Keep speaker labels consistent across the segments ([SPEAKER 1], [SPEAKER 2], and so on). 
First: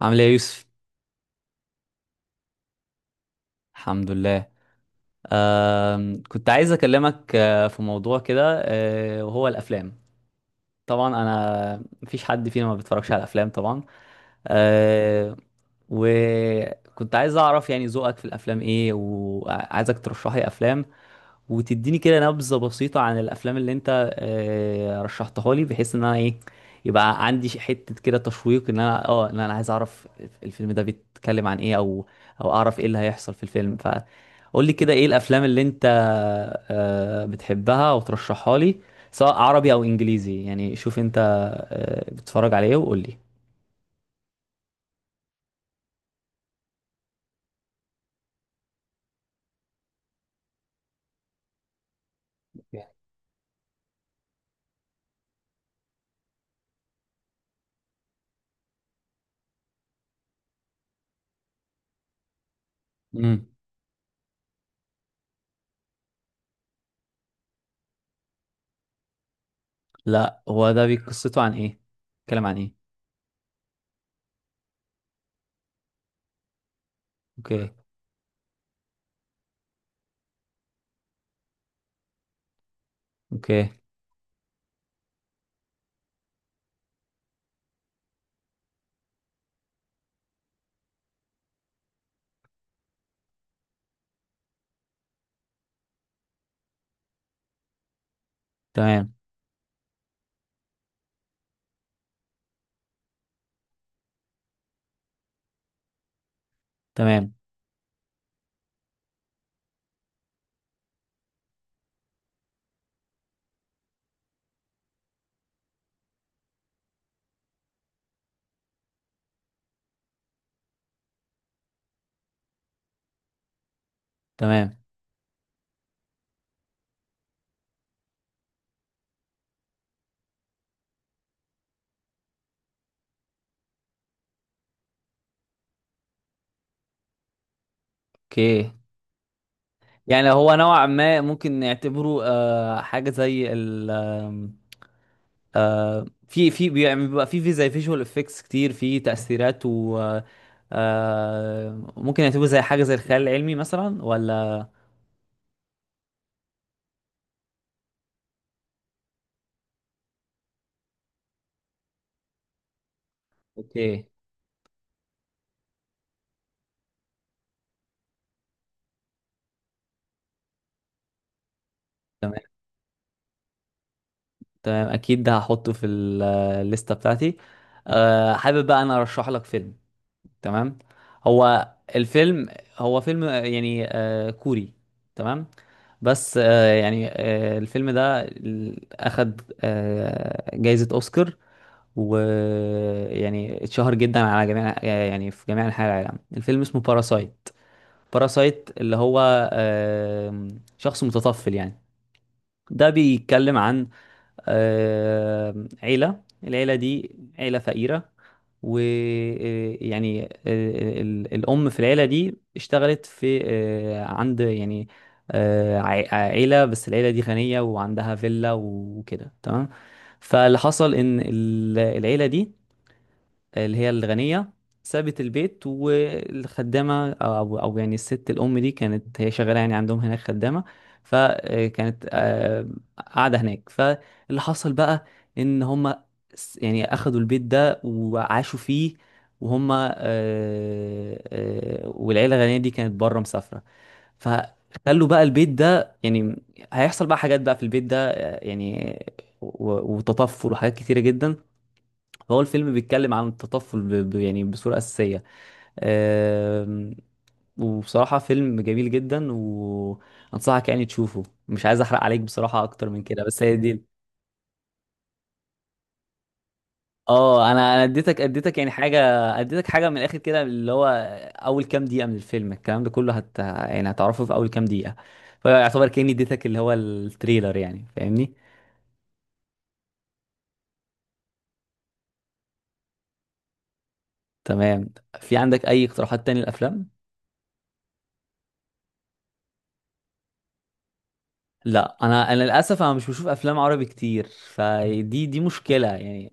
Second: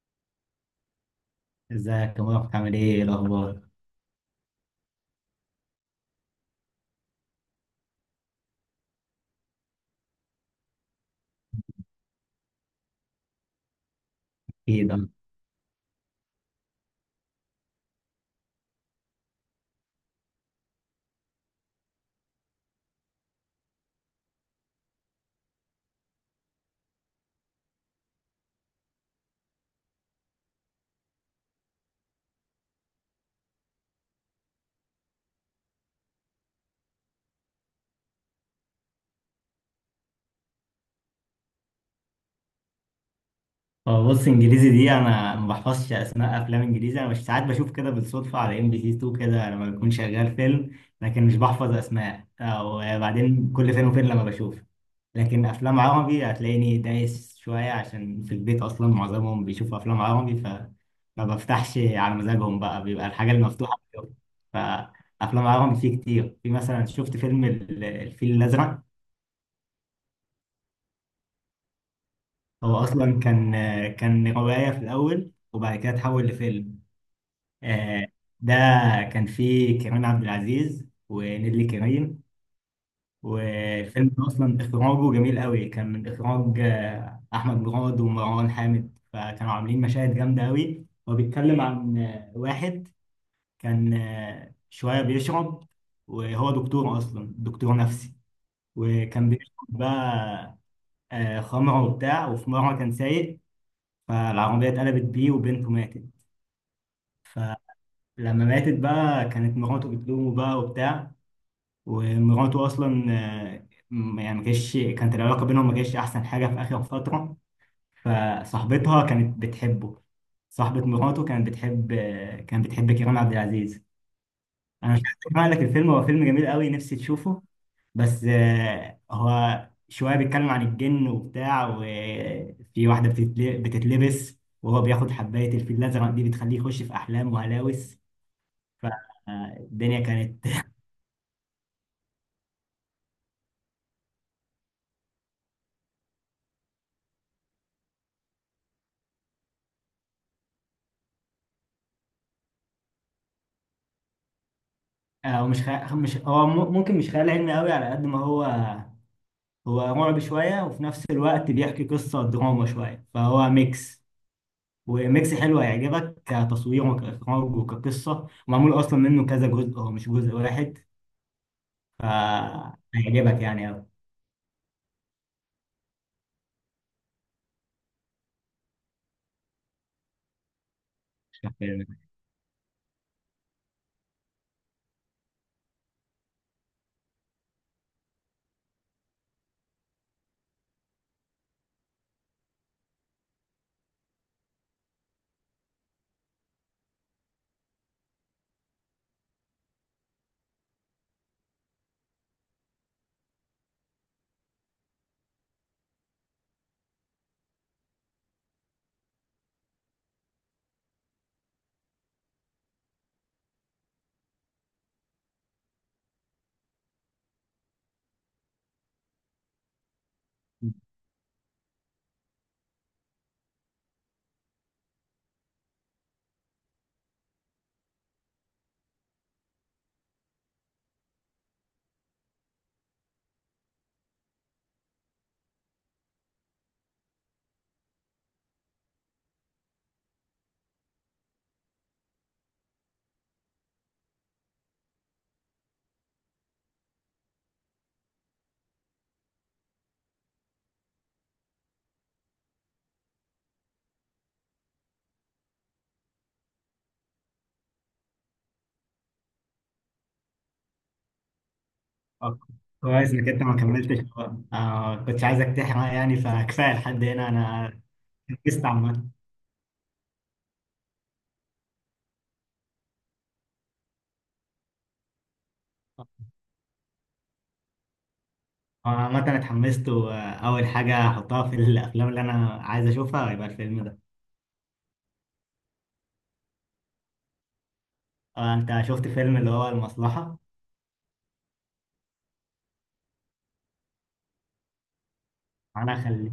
[SPEAKER 1] عامل ايه يا يوسف؟
[SPEAKER 2] ازيك يا مروة؟ عامل ايه؟ إيه الاخبار؟
[SPEAKER 1] الحمد لله. كنت عايز اكلمك، في موضوع كده، وهو الافلام. طبعا انا مفيش حد فينا ما بيتفرجش على الافلام، طبعا.
[SPEAKER 2] اكيد اه.
[SPEAKER 1] أه وكنت عايز اعرف يعني ذوقك في الافلام ايه، وعايزك ترشح لي افلام وتديني كده نبذة بسيطة عن الافلام اللي انت رشحتها لي، بحيث ان انا ايه، يبقى عندي حتة كده تشويق، ان انا عايز اعرف الفيلم ده بيتكلم عن ايه، او اعرف ايه اللي هيحصل في الفيلم. فقول لي كده ايه الافلام اللي انت بتحبها وترشحها لي، سواء عربي او انجليزي. يعني شوف انت بتتفرج على ايه، وقول
[SPEAKER 2] بص انجليزي دي انا ما بحفظش اسماء افلام انجليزي. انا مش ساعات بشوف كده بالصدفه على ام بي سي 2، كده لما بكون شغال فيلم لكن مش بحفظ اسماء. وبعدين كل فين وفين لما بشوف. لكن افلام عربي هتلاقيني دايس شويه، عشان في البيت اصلا معظمهم بيشوفوا افلام عربي، فما بفتحش على مزاجهم بقى، بيبقى الحاجه
[SPEAKER 1] لي.
[SPEAKER 2] المفتوحه. فافلام عربي فيه كتير. في مثلا شفت فيلم الفيل الازرق.
[SPEAKER 1] لا، هو ده قصته عن ايه؟ بيتكلم عن
[SPEAKER 2] هو
[SPEAKER 1] ايه؟
[SPEAKER 2] اصلا كان روايه في الاول، وبعد كده اتحول لفيلم.
[SPEAKER 1] اوكي.
[SPEAKER 2] آه، ده كان فيه كريم عبد العزيز ونيللي كريم.
[SPEAKER 1] اوكي،
[SPEAKER 2] والفيلم ده اصلا اخراجه جميل قوي، كان من اخراج احمد مراد ومروان حامد، فكانوا عاملين مشاهد جامده قوي. هو بيتكلم عن واحد كان شويه بيشرب، وهو دكتور اصلا، دكتور نفسي.
[SPEAKER 1] تمام.
[SPEAKER 2] وكان بيشرب بقى خمره وبتاع، وفي مره كان سايق، فالعربية اتقلبت بيه وبنته ماتت.
[SPEAKER 1] تمام.
[SPEAKER 2] فلما ماتت بقى كانت مراته بتلومه بقى وبتاع. ومراته أصلا يعني ما كانش كانت العلاقة بينهم ما كانتش أحسن حاجة في آخر فترة. فصاحبتها كانت بتحبه، صاحبة مراته كانت بتحب كريم عبد العزيز.
[SPEAKER 1] تمام.
[SPEAKER 2] أنا مش عايز أحرق لك الفيلم، هو فيلم جميل قوي، نفسي تشوفه. بس هو شوية بيتكلم عن الجن وبتاع، وفي واحدة بتتلبس، وهو بياخد حباية الفيل الأزرق دي بتخليه يخش في أحلام وهلاوس.
[SPEAKER 1] اوكي.
[SPEAKER 2] فالدنيا
[SPEAKER 1] يعني
[SPEAKER 2] كانت
[SPEAKER 1] هو نوعا ما ممكن نعتبره آه حاجه زي ال آم، في يعني بيبقى في زي فيجوال افكتس كتير في تاثيرات و آه، ممكن نعتبره زي حاجه زي الخيال العلمي مثلا، ولا؟
[SPEAKER 2] هو مش خيال، مش هو م- ممكن مش خيال علمي قوي على قد ما هو رعب شوية، وفي نفس الوقت بيحكي قصة دراما شوية. فهو
[SPEAKER 1] اوكي،
[SPEAKER 2] ميكس، وميكس حلو هيعجبك كتصوير وكإخراج وكقصة، ومعمول أصلا منه كذا جزء، هو مش جزء واحد.
[SPEAKER 1] تمام.
[SPEAKER 2] فهيعجبك يعني.
[SPEAKER 1] تمام اكيد، ده هحطه في الليسته بتاعتي. حابب بقى انا ارشح لك فيلم. تمام. هو
[SPEAKER 2] أوي.
[SPEAKER 1] الفيلم، هو فيلم يعني كوري. تمام. بس يعني الفيلم ده أخد جايزة أوسكار، ويعني اتشهر جدا على جميع يعني في جميع أنحاء العالم. الفيلم اسمه باراسايت. باراسايت اللي هو شخص متطفل، يعني. ده بيتكلم عن عيلة. العيلة دي عيلة فقيرة، ويعني الأم في العيلة دي اشتغلت في عند يعني عيلة. بس العيلة دي غنية وعندها فيلا وكده، تمام. فاللي حصل إن العيلة دي، اللي هي الغنية، سابت البيت والخدامة، أو يعني الست الأم دي كانت هي شغالة، يعني عندهم هناك خدامة. فكانت قاعدة هناك. فاللي حصل بقى إن هما يعني أخدوا البيت ده وعاشوا فيه. وهما والعيلة الغنية دي كانت بره مسافرة. فخلوا بقى البيت ده، يعني هيحصل بقى حاجات بقى في البيت ده، يعني وتطفل وحاجات كتيرة جدا. هو الفيلم بيتكلم عن التطفل، يعني بصورة أساسية. آم، وبصراحة فيلم جميل جدا، وأنصحك يعني تشوفه. مش عايز أحرق عليك
[SPEAKER 2] آه،
[SPEAKER 1] بصراحة أكتر من
[SPEAKER 2] كويس
[SPEAKER 1] كده،
[SPEAKER 2] انك
[SPEAKER 1] بس
[SPEAKER 2] انت
[SPEAKER 1] هي
[SPEAKER 2] ما
[SPEAKER 1] دي.
[SPEAKER 2] كملتش. كنت عايزك تحرق يعني، فكفايه لحد هنا،
[SPEAKER 1] اه،
[SPEAKER 2] انا
[SPEAKER 1] انا اديتك
[SPEAKER 2] اتحمست
[SPEAKER 1] يعني حاجه،
[SPEAKER 2] عامه.
[SPEAKER 1] اديتك حاجه من الاخر كده، اللي هو اول كام دقيقه من الفيلم الكلام ده كله يعني هتعرفه في اول كام دقيقه. فيعتبر كاني اديتك اللي هو التريلر، يعني، فاهمني.
[SPEAKER 2] عامة أنا اتحمست، وأول حاجة هحطها في الأفلام اللي أنا عايز أشوفها هيبقى الفيلم ده.
[SPEAKER 1] تمام. في عندك اي اقتراحات تاني للافلام؟
[SPEAKER 2] أنت شفت فيلم اللي هو المصلحة؟
[SPEAKER 1] لا، انا للاسف انا مش بشوف افلام عربي كتير، فدي دي مشكله
[SPEAKER 2] أنا
[SPEAKER 1] يعني.
[SPEAKER 2] هخليك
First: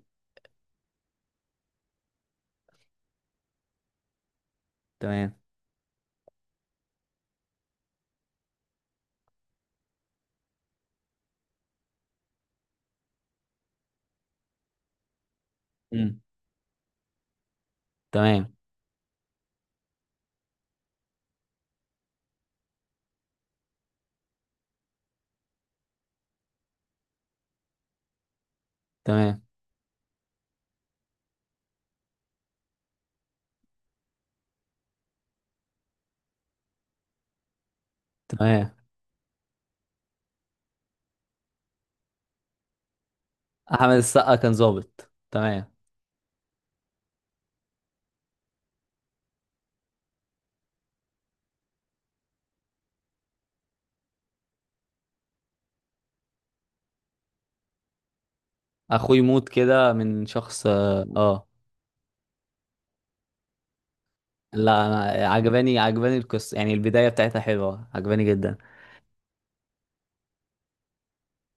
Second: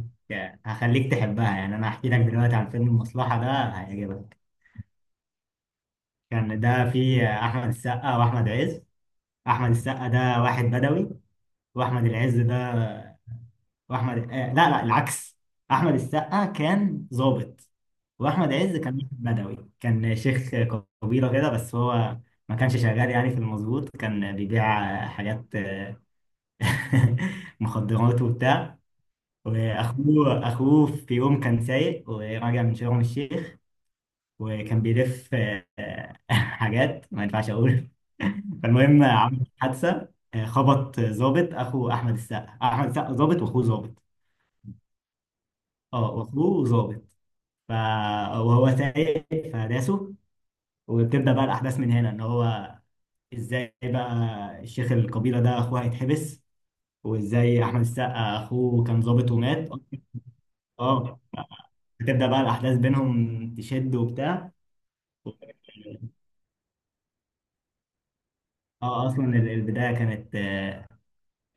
[SPEAKER 2] هخليك تحبها، يعني أنا هحكي لك دلوقتي عن فيلم المصلحة ده هيعجبك.
[SPEAKER 1] تمام.
[SPEAKER 2] كان ده فيه أحمد السقا وأحمد عز. أحمد السقا ده واحد بدوي، وأحمد العز ده واحمد آه لا لا، العكس. احمد
[SPEAKER 1] مم.
[SPEAKER 2] السقا كان ظابط،
[SPEAKER 1] تمام.
[SPEAKER 2] واحمد عز كان واحد بدوي، كان شيخ قبيله كده. بس هو ما كانش شغال يعني في المظبوط، كان بيبيع حاجات، مخدرات وبتاع.
[SPEAKER 1] تمام.
[SPEAKER 2] واخوه في يوم كان سايق وراجع من شرم الشيخ، وكان بيلف حاجات ما ينفعش اقول.
[SPEAKER 1] تمام.
[SPEAKER 2] فالمهم عمل حادثه، خبط ظابط، اخو احمد السقا. احمد السقا ظابط واخوه
[SPEAKER 1] احمد
[SPEAKER 2] ظابط،
[SPEAKER 1] السقا كان ظابط، تمام.
[SPEAKER 2] اه، واخوه ظابط. ف... وهو سايق، فداسه. وبتبدأ بقى الأحداث من هنا، إن هو إزاي بقى الشيخ القبيلة ده أخوه هيتحبس، وإزاي أحمد السقا أخوه كان
[SPEAKER 1] اخوي
[SPEAKER 2] ضابط
[SPEAKER 1] موت
[SPEAKER 2] ومات.
[SPEAKER 1] كده من شخص، اه
[SPEAKER 2] أه،
[SPEAKER 1] آه.
[SPEAKER 2] بتبدأ بقى الأحداث بينهم تشد وبتاع.
[SPEAKER 1] لا، انا عجباني القصه، يعني البدايه بتاعتها حلوه، عجباني جدا.
[SPEAKER 2] أه أصلا البداية كانت آه،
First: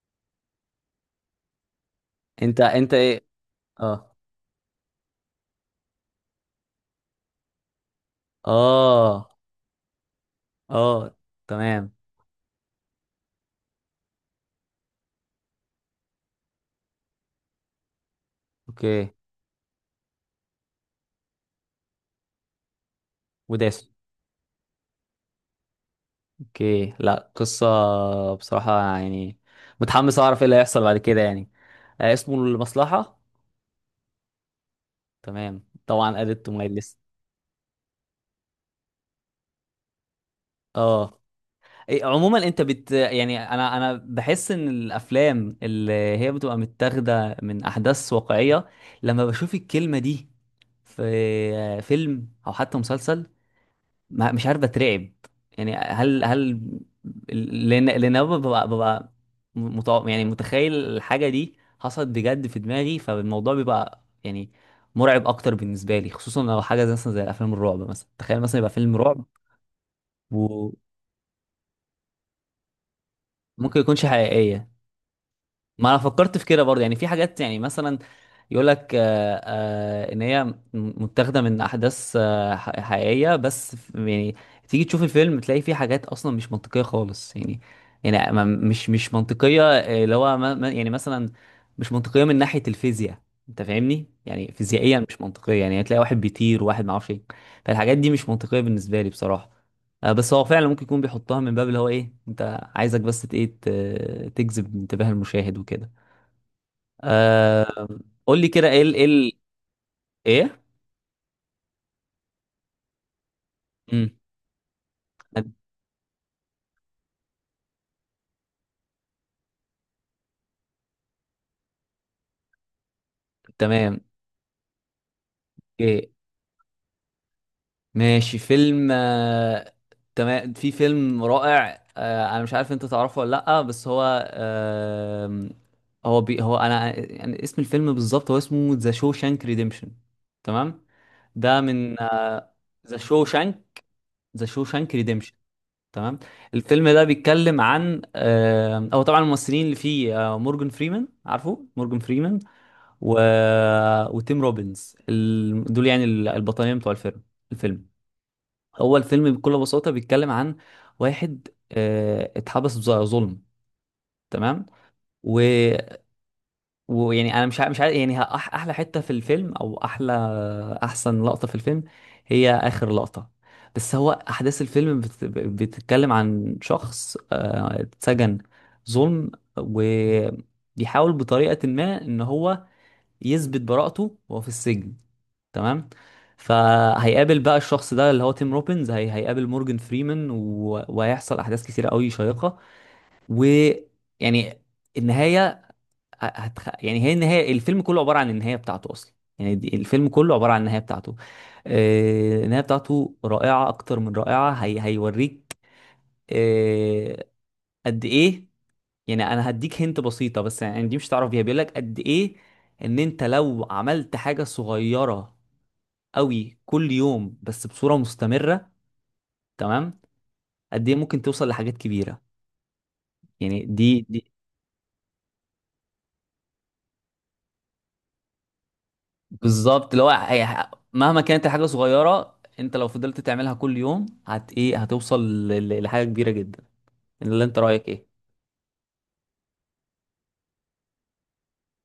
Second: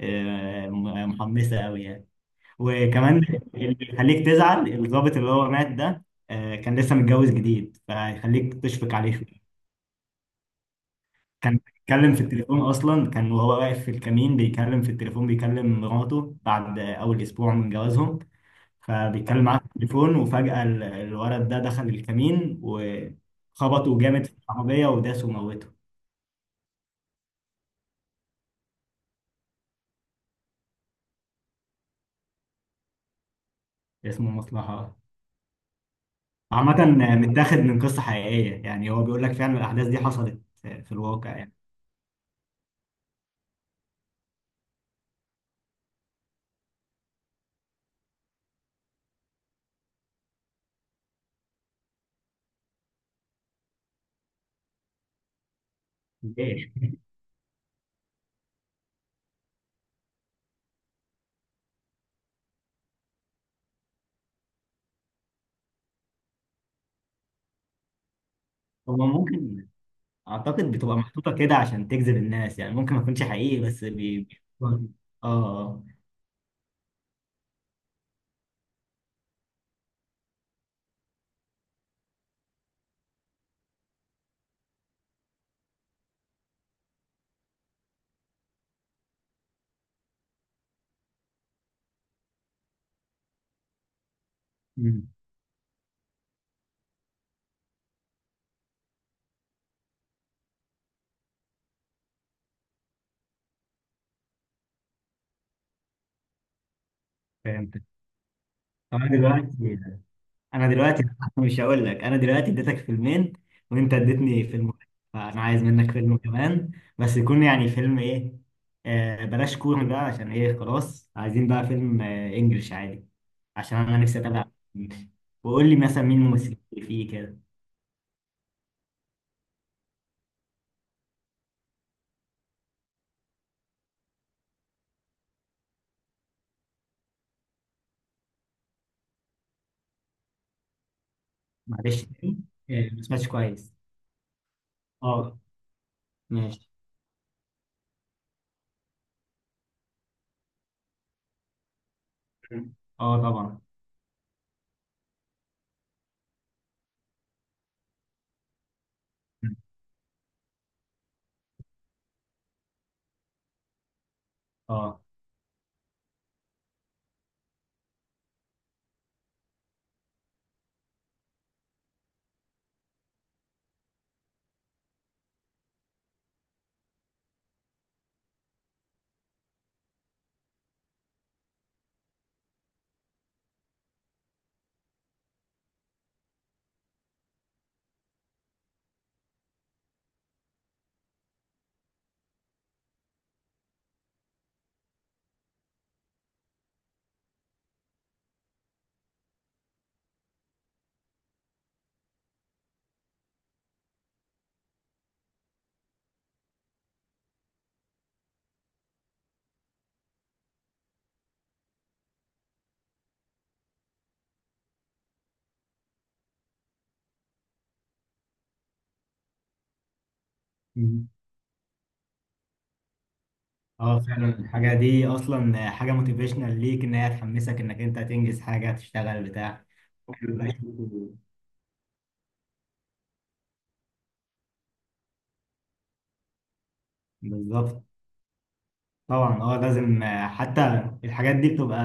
[SPEAKER 2] آه، م- محمسة أوي يعني.
[SPEAKER 1] انت
[SPEAKER 2] وكمان
[SPEAKER 1] ايه؟
[SPEAKER 2] اللي
[SPEAKER 1] اه.
[SPEAKER 2] بيخليك تزعل، الضابط اللي هو مات ده كان لسه متجوز جديد، فهيخليك تشفق عليه.
[SPEAKER 1] اه. اه.
[SPEAKER 2] كان
[SPEAKER 1] تمام.
[SPEAKER 2] بيتكلم في التليفون اصلا، كان وهو واقف في الكمين بيتكلم في التليفون، بيكلم مراته بعد اول اسبوع من جوازهم.
[SPEAKER 1] اوكي.
[SPEAKER 2] فبيتكلم معاه في التليفون، وفجأة الولد ده دخل الكمين
[SPEAKER 1] وداس.
[SPEAKER 2] وخبطه جامد في العربية وداسه وموته.
[SPEAKER 1] اوكي، لا قصه. بصراحه يعني متحمس اعرف ايه اللي هيحصل بعد كده، يعني. اسمه المصلحه.
[SPEAKER 2] اسمه مصلحة.
[SPEAKER 1] تمام، طبعا added to my
[SPEAKER 2] عامة،
[SPEAKER 1] list.
[SPEAKER 2] متاخد من قصة حقيقية يعني، هو بيقول لك فعلا الأحداث دي حصلت في
[SPEAKER 1] اه.
[SPEAKER 2] الواقع يعني.
[SPEAKER 1] عموما انت يعني انا بحس ان الافلام اللي هي بتبقى متاخده من احداث واقعيه، لما بشوف الكلمه دي في فيلم او حتى مسلسل، مش عارف، بترعب. يعني هل
[SPEAKER 2] ليه؟
[SPEAKER 1] لان أنا ببقى يعني متخيل الحاجه دي حصلت بجد في دماغي. فالموضوع بيبقى يعني مرعب اكتر بالنسبه لي، خصوصا لو حاجه زي مثلا زي افلام الرعب مثلا. تخيل مثلا يبقى فيلم
[SPEAKER 2] هو
[SPEAKER 1] رعب
[SPEAKER 2] ممكن، أعتقد
[SPEAKER 1] وممكن
[SPEAKER 2] بتبقى محطوطة كده عشان تجذب الناس، يعني ممكن ما يكونش حقيقي، بس
[SPEAKER 1] يكونش
[SPEAKER 2] بي...
[SPEAKER 1] حقيقيه.
[SPEAKER 2] اه، اه.
[SPEAKER 1] ما انا فكرت في كده برضه، يعني في حاجات يعني مثلا يقول لك ان هي متاخده من احداث حقيقيه، بس يعني تيجي تشوف الفيلم تلاقي فيه حاجات اصلا مش منطقيه خالص، يعني. يعني مش منطقيه، اللي هو يعني مثلا مش منطقيه من ناحيه الفيزياء. انت فاهمني، يعني فيزيائيا
[SPEAKER 2] مم.
[SPEAKER 1] مش منطقيه. يعني هتلاقي واحد بيطير، وواحد ما اعرفش ايه. فالحاجات دي مش منطقيه بالنسبه لي، بصراحه. بس هو فعلا ممكن يكون بيحطها من باب اللي هو ايه، انت عايزك بس ايه تجذب انتباه المشاهد وكده.
[SPEAKER 2] فهمت.
[SPEAKER 1] آه. قول لي كده ايه ال
[SPEAKER 2] انا دلوقتي
[SPEAKER 1] ايه.
[SPEAKER 2] انا دلوقتي مش هقول لك. انا دلوقتي اديتك فيلمين وانت
[SPEAKER 1] امم.
[SPEAKER 2] اديتني فيلم واحد، فانا عايز منك فيلم كمان. بس يكون يعني فيلم ايه. بلاش كوري بقى، عشان ايه خلاص عايزين بقى فيلم انجلش عادي، عشان انا
[SPEAKER 1] تمام.
[SPEAKER 2] نفسي اتابع إنجلش. وقول لي مثلا
[SPEAKER 1] ايه.
[SPEAKER 2] مين الممثلين اللي فيه كده.
[SPEAKER 1] ماشي، فيلم تمام. في فيلم رائع انا مش عارف انت تعرفه ولا لا، بس هو هو بي هو يعني اسم الفيلم بالظبط، هو اسمه ذا شوشانك ريديمشن. تمام. ده من.
[SPEAKER 2] معلش، تاني،
[SPEAKER 1] ذا
[SPEAKER 2] ما سمعتش كويس.
[SPEAKER 1] شوشانك. ذا شوشانك.
[SPEAKER 2] اه،
[SPEAKER 1] تمام.
[SPEAKER 2] ماشي.
[SPEAKER 1] الفيلم ده بيتكلم عن هو طبعا الممثلين اللي فيه مورجان فريمان، عارفه مورجان فريمان؟
[SPEAKER 2] اه،
[SPEAKER 1] و...
[SPEAKER 2] طبعا.
[SPEAKER 1] وتيم روبنز ال... دول يعني البطلين بتوع الفيلم. الفيلم، هو الفيلم بكل بساطة بيتكلم عن واحد اتحبس بظلم. تمام.
[SPEAKER 2] اه،
[SPEAKER 1] ويعني انا مش عارف، يعني احلى حته في الفيلم او احلى احسن لقطه في الفيلم هي اخر لقطه. بس هو احداث الفيلم بتتكلم عن شخص اتسجن ظلم، وبيحاول بطريقه ما ان هو يثبت براءته وهو في السجن. تمام. فهيقابل بقى الشخص ده اللي هو تيم روبنز، هيقابل مورجان فريمان، وهيحصل احداث كتيره قوي شيقه. ويعني النهايه، يعني هي النهايه، الفيلم كله عباره عن النهايه بتاعته اصلا. يعني الفيلم كله عباره عن النهايه بتاعته. النهايه بتاعته رائعه، اكتر من رائعه. هيوريك. آه، قد ايه. يعني انا هديك هنت بسيطه، بس يعني دي مش هتعرف بيها. بيقول لك قد ايه ان انت لو عملت حاجه صغيره قوي كل يوم، بس بصوره مستمره. تمام. قد ايه ممكن توصل لحاجات كبيره. يعني
[SPEAKER 2] اه،
[SPEAKER 1] دي
[SPEAKER 2] فعلا
[SPEAKER 1] دي
[SPEAKER 2] الحاجة دي أصلا حاجة موتيفيشنال ليك، إن هي تحمسك إنك أنت تنجز حاجة، تشتغل بتاع
[SPEAKER 1] بالظبط، اللي هو مهما كانت الحاجه صغيره، انت لو فضلت تعملها كل يوم ايه، هتوصل لحاجه كبيره جدا. اللي انت
[SPEAKER 2] بالظبط.
[SPEAKER 1] رايك ايه؟
[SPEAKER 2] طبعا اه، لازم. حتى الحاجات دي بتبقى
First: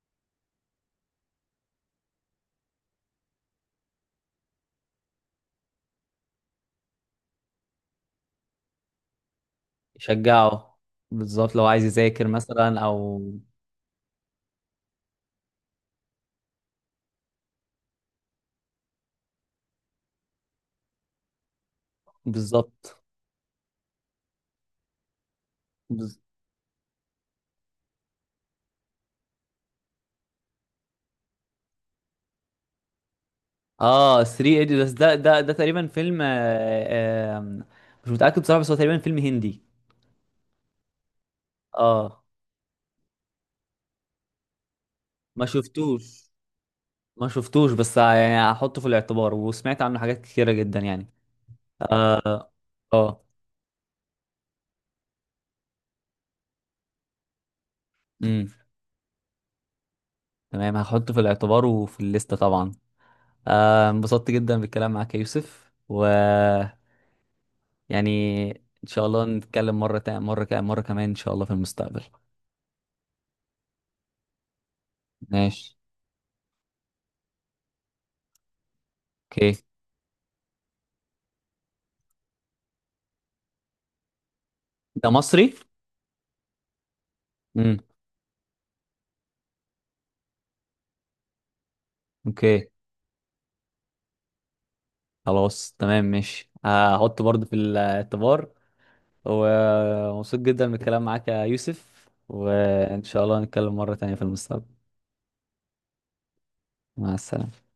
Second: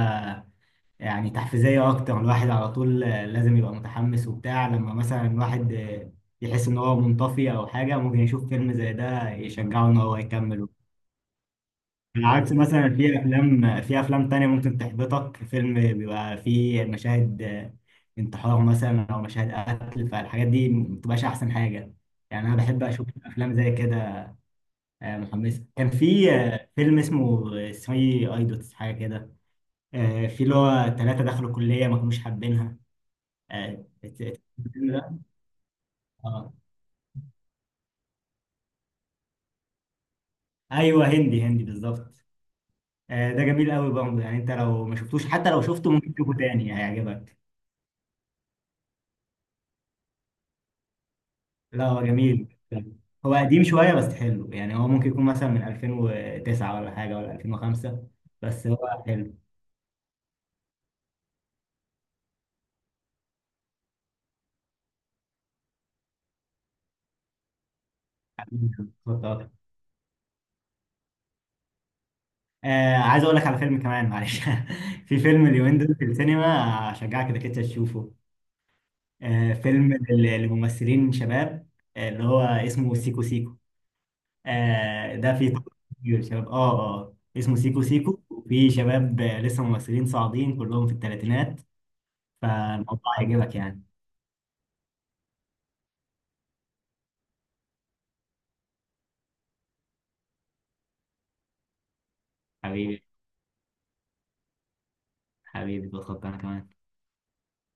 [SPEAKER 2] يعني تحفيزية أكتر. الواحد على طول لازم يبقى متحمس وبتاع، لما مثلا الواحد يحس إن هو منطفي أو حاجة، ممكن يشوف فيلم زي ده يشجعه إن هو يكمل.
[SPEAKER 1] شجعه. بالظبط، لو عايز
[SPEAKER 2] على
[SPEAKER 1] يذاكر
[SPEAKER 2] عكس
[SPEAKER 1] مثلا
[SPEAKER 2] مثلا، في
[SPEAKER 1] او.
[SPEAKER 2] افلام في افلام تانية ممكن تحبطك. فيلم بيبقى فيه مشاهد انتحار مثلا، او مشاهد قتل، فالحاجات دي ما بتبقاش احسن حاجة، يعني انا بحب
[SPEAKER 1] بالظبط.
[SPEAKER 2] اشوف افلام زي كده، محمسة. كان
[SPEAKER 1] بز-
[SPEAKER 2] في فيلم اسمه 3 ايدوتس حاجة كده. في اللي هو ثلاثة دخلوا كلية ما كانوش حابينها.
[SPEAKER 1] اه، 3 ايديوتس،
[SPEAKER 2] الفيلم
[SPEAKER 1] ده
[SPEAKER 2] ده.
[SPEAKER 1] ده ده تقريبا فيلم
[SPEAKER 2] اه،
[SPEAKER 1] آه، آم، مش متاكد بصراحه، بس هو تقريبا فيلم هندي.
[SPEAKER 2] ايوه، هندي هندي
[SPEAKER 1] اه.
[SPEAKER 2] بالظبط. ده جميل قوي برضه، يعني انت لو ما شفتوش،
[SPEAKER 1] ما
[SPEAKER 2] حتى لو شفته ممكن
[SPEAKER 1] شفتوش.
[SPEAKER 2] تشوفه تاني
[SPEAKER 1] ما
[SPEAKER 2] هيعجبك.
[SPEAKER 1] شفتوش، بس يعني هحطه في الاعتبار، وسمعت عنه حاجات كتيره جدا يعني.
[SPEAKER 2] لا، هو
[SPEAKER 1] اه.
[SPEAKER 2] جميل.
[SPEAKER 1] اه.
[SPEAKER 2] هو قديم شوية بس حلو، يعني هو ممكن يكون مثلا من 2009 ولا حاجة، ولا 2005.
[SPEAKER 1] امم.
[SPEAKER 2] بس هو حلو.
[SPEAKER 1] تمام، هحطه في الاعتبار وفي الليستة طبعا. انبسطت جدا بالكلام معاك يا يوسف، و... يعني ان شاء الله نتكلم مرة تاني، مرة كمان، مرة كمان ان شاء الله في المستقبل.
[SPEAKER 2] عايز أقول لك على فيلم كمان، معلش. في فيلم
[SPEAKER 1] ماشي.
[SPEAKER 2] اليومين دول في السينما، أشجعك إنك أنت تشوفه.
[SPEAKER 1] اوكي.
[SPEAKER 2] فيلم لممثلين شباب، اللي هو اسمه سيكو سيكو.
[SPEAKER 1] انت
[SPEAKER 2] ده فيه
[SPEAKER 1] مصري؟
[SPEAKER 2] طبعاً كتير شباب. اسمه
[SPEAKER 1] امم.
[SPEAKER 2] سيكو سيكو، وفيه شباب لسه ممثلين صاعدين كلهم في الثلاثينات.
[SPEAKER 1] اوكي.
[SPEAKER 2] فالموضوع هيعجبك يعني.
[SPEAKER 1] خلاص، تمام ماشي، هحطه برضه في الاعتبار. ومبسوط جدا بالكلام معاك يا يوسف، وان
[SPEAKER 2] حبيبي،
[SPEAKER 1] شاء الله نتكلم مرة تانية في المستقبل.
[SPEAKER 2] حبيبي، بتخطى انا كمان.
[SPEAKER 1] مع السلامة.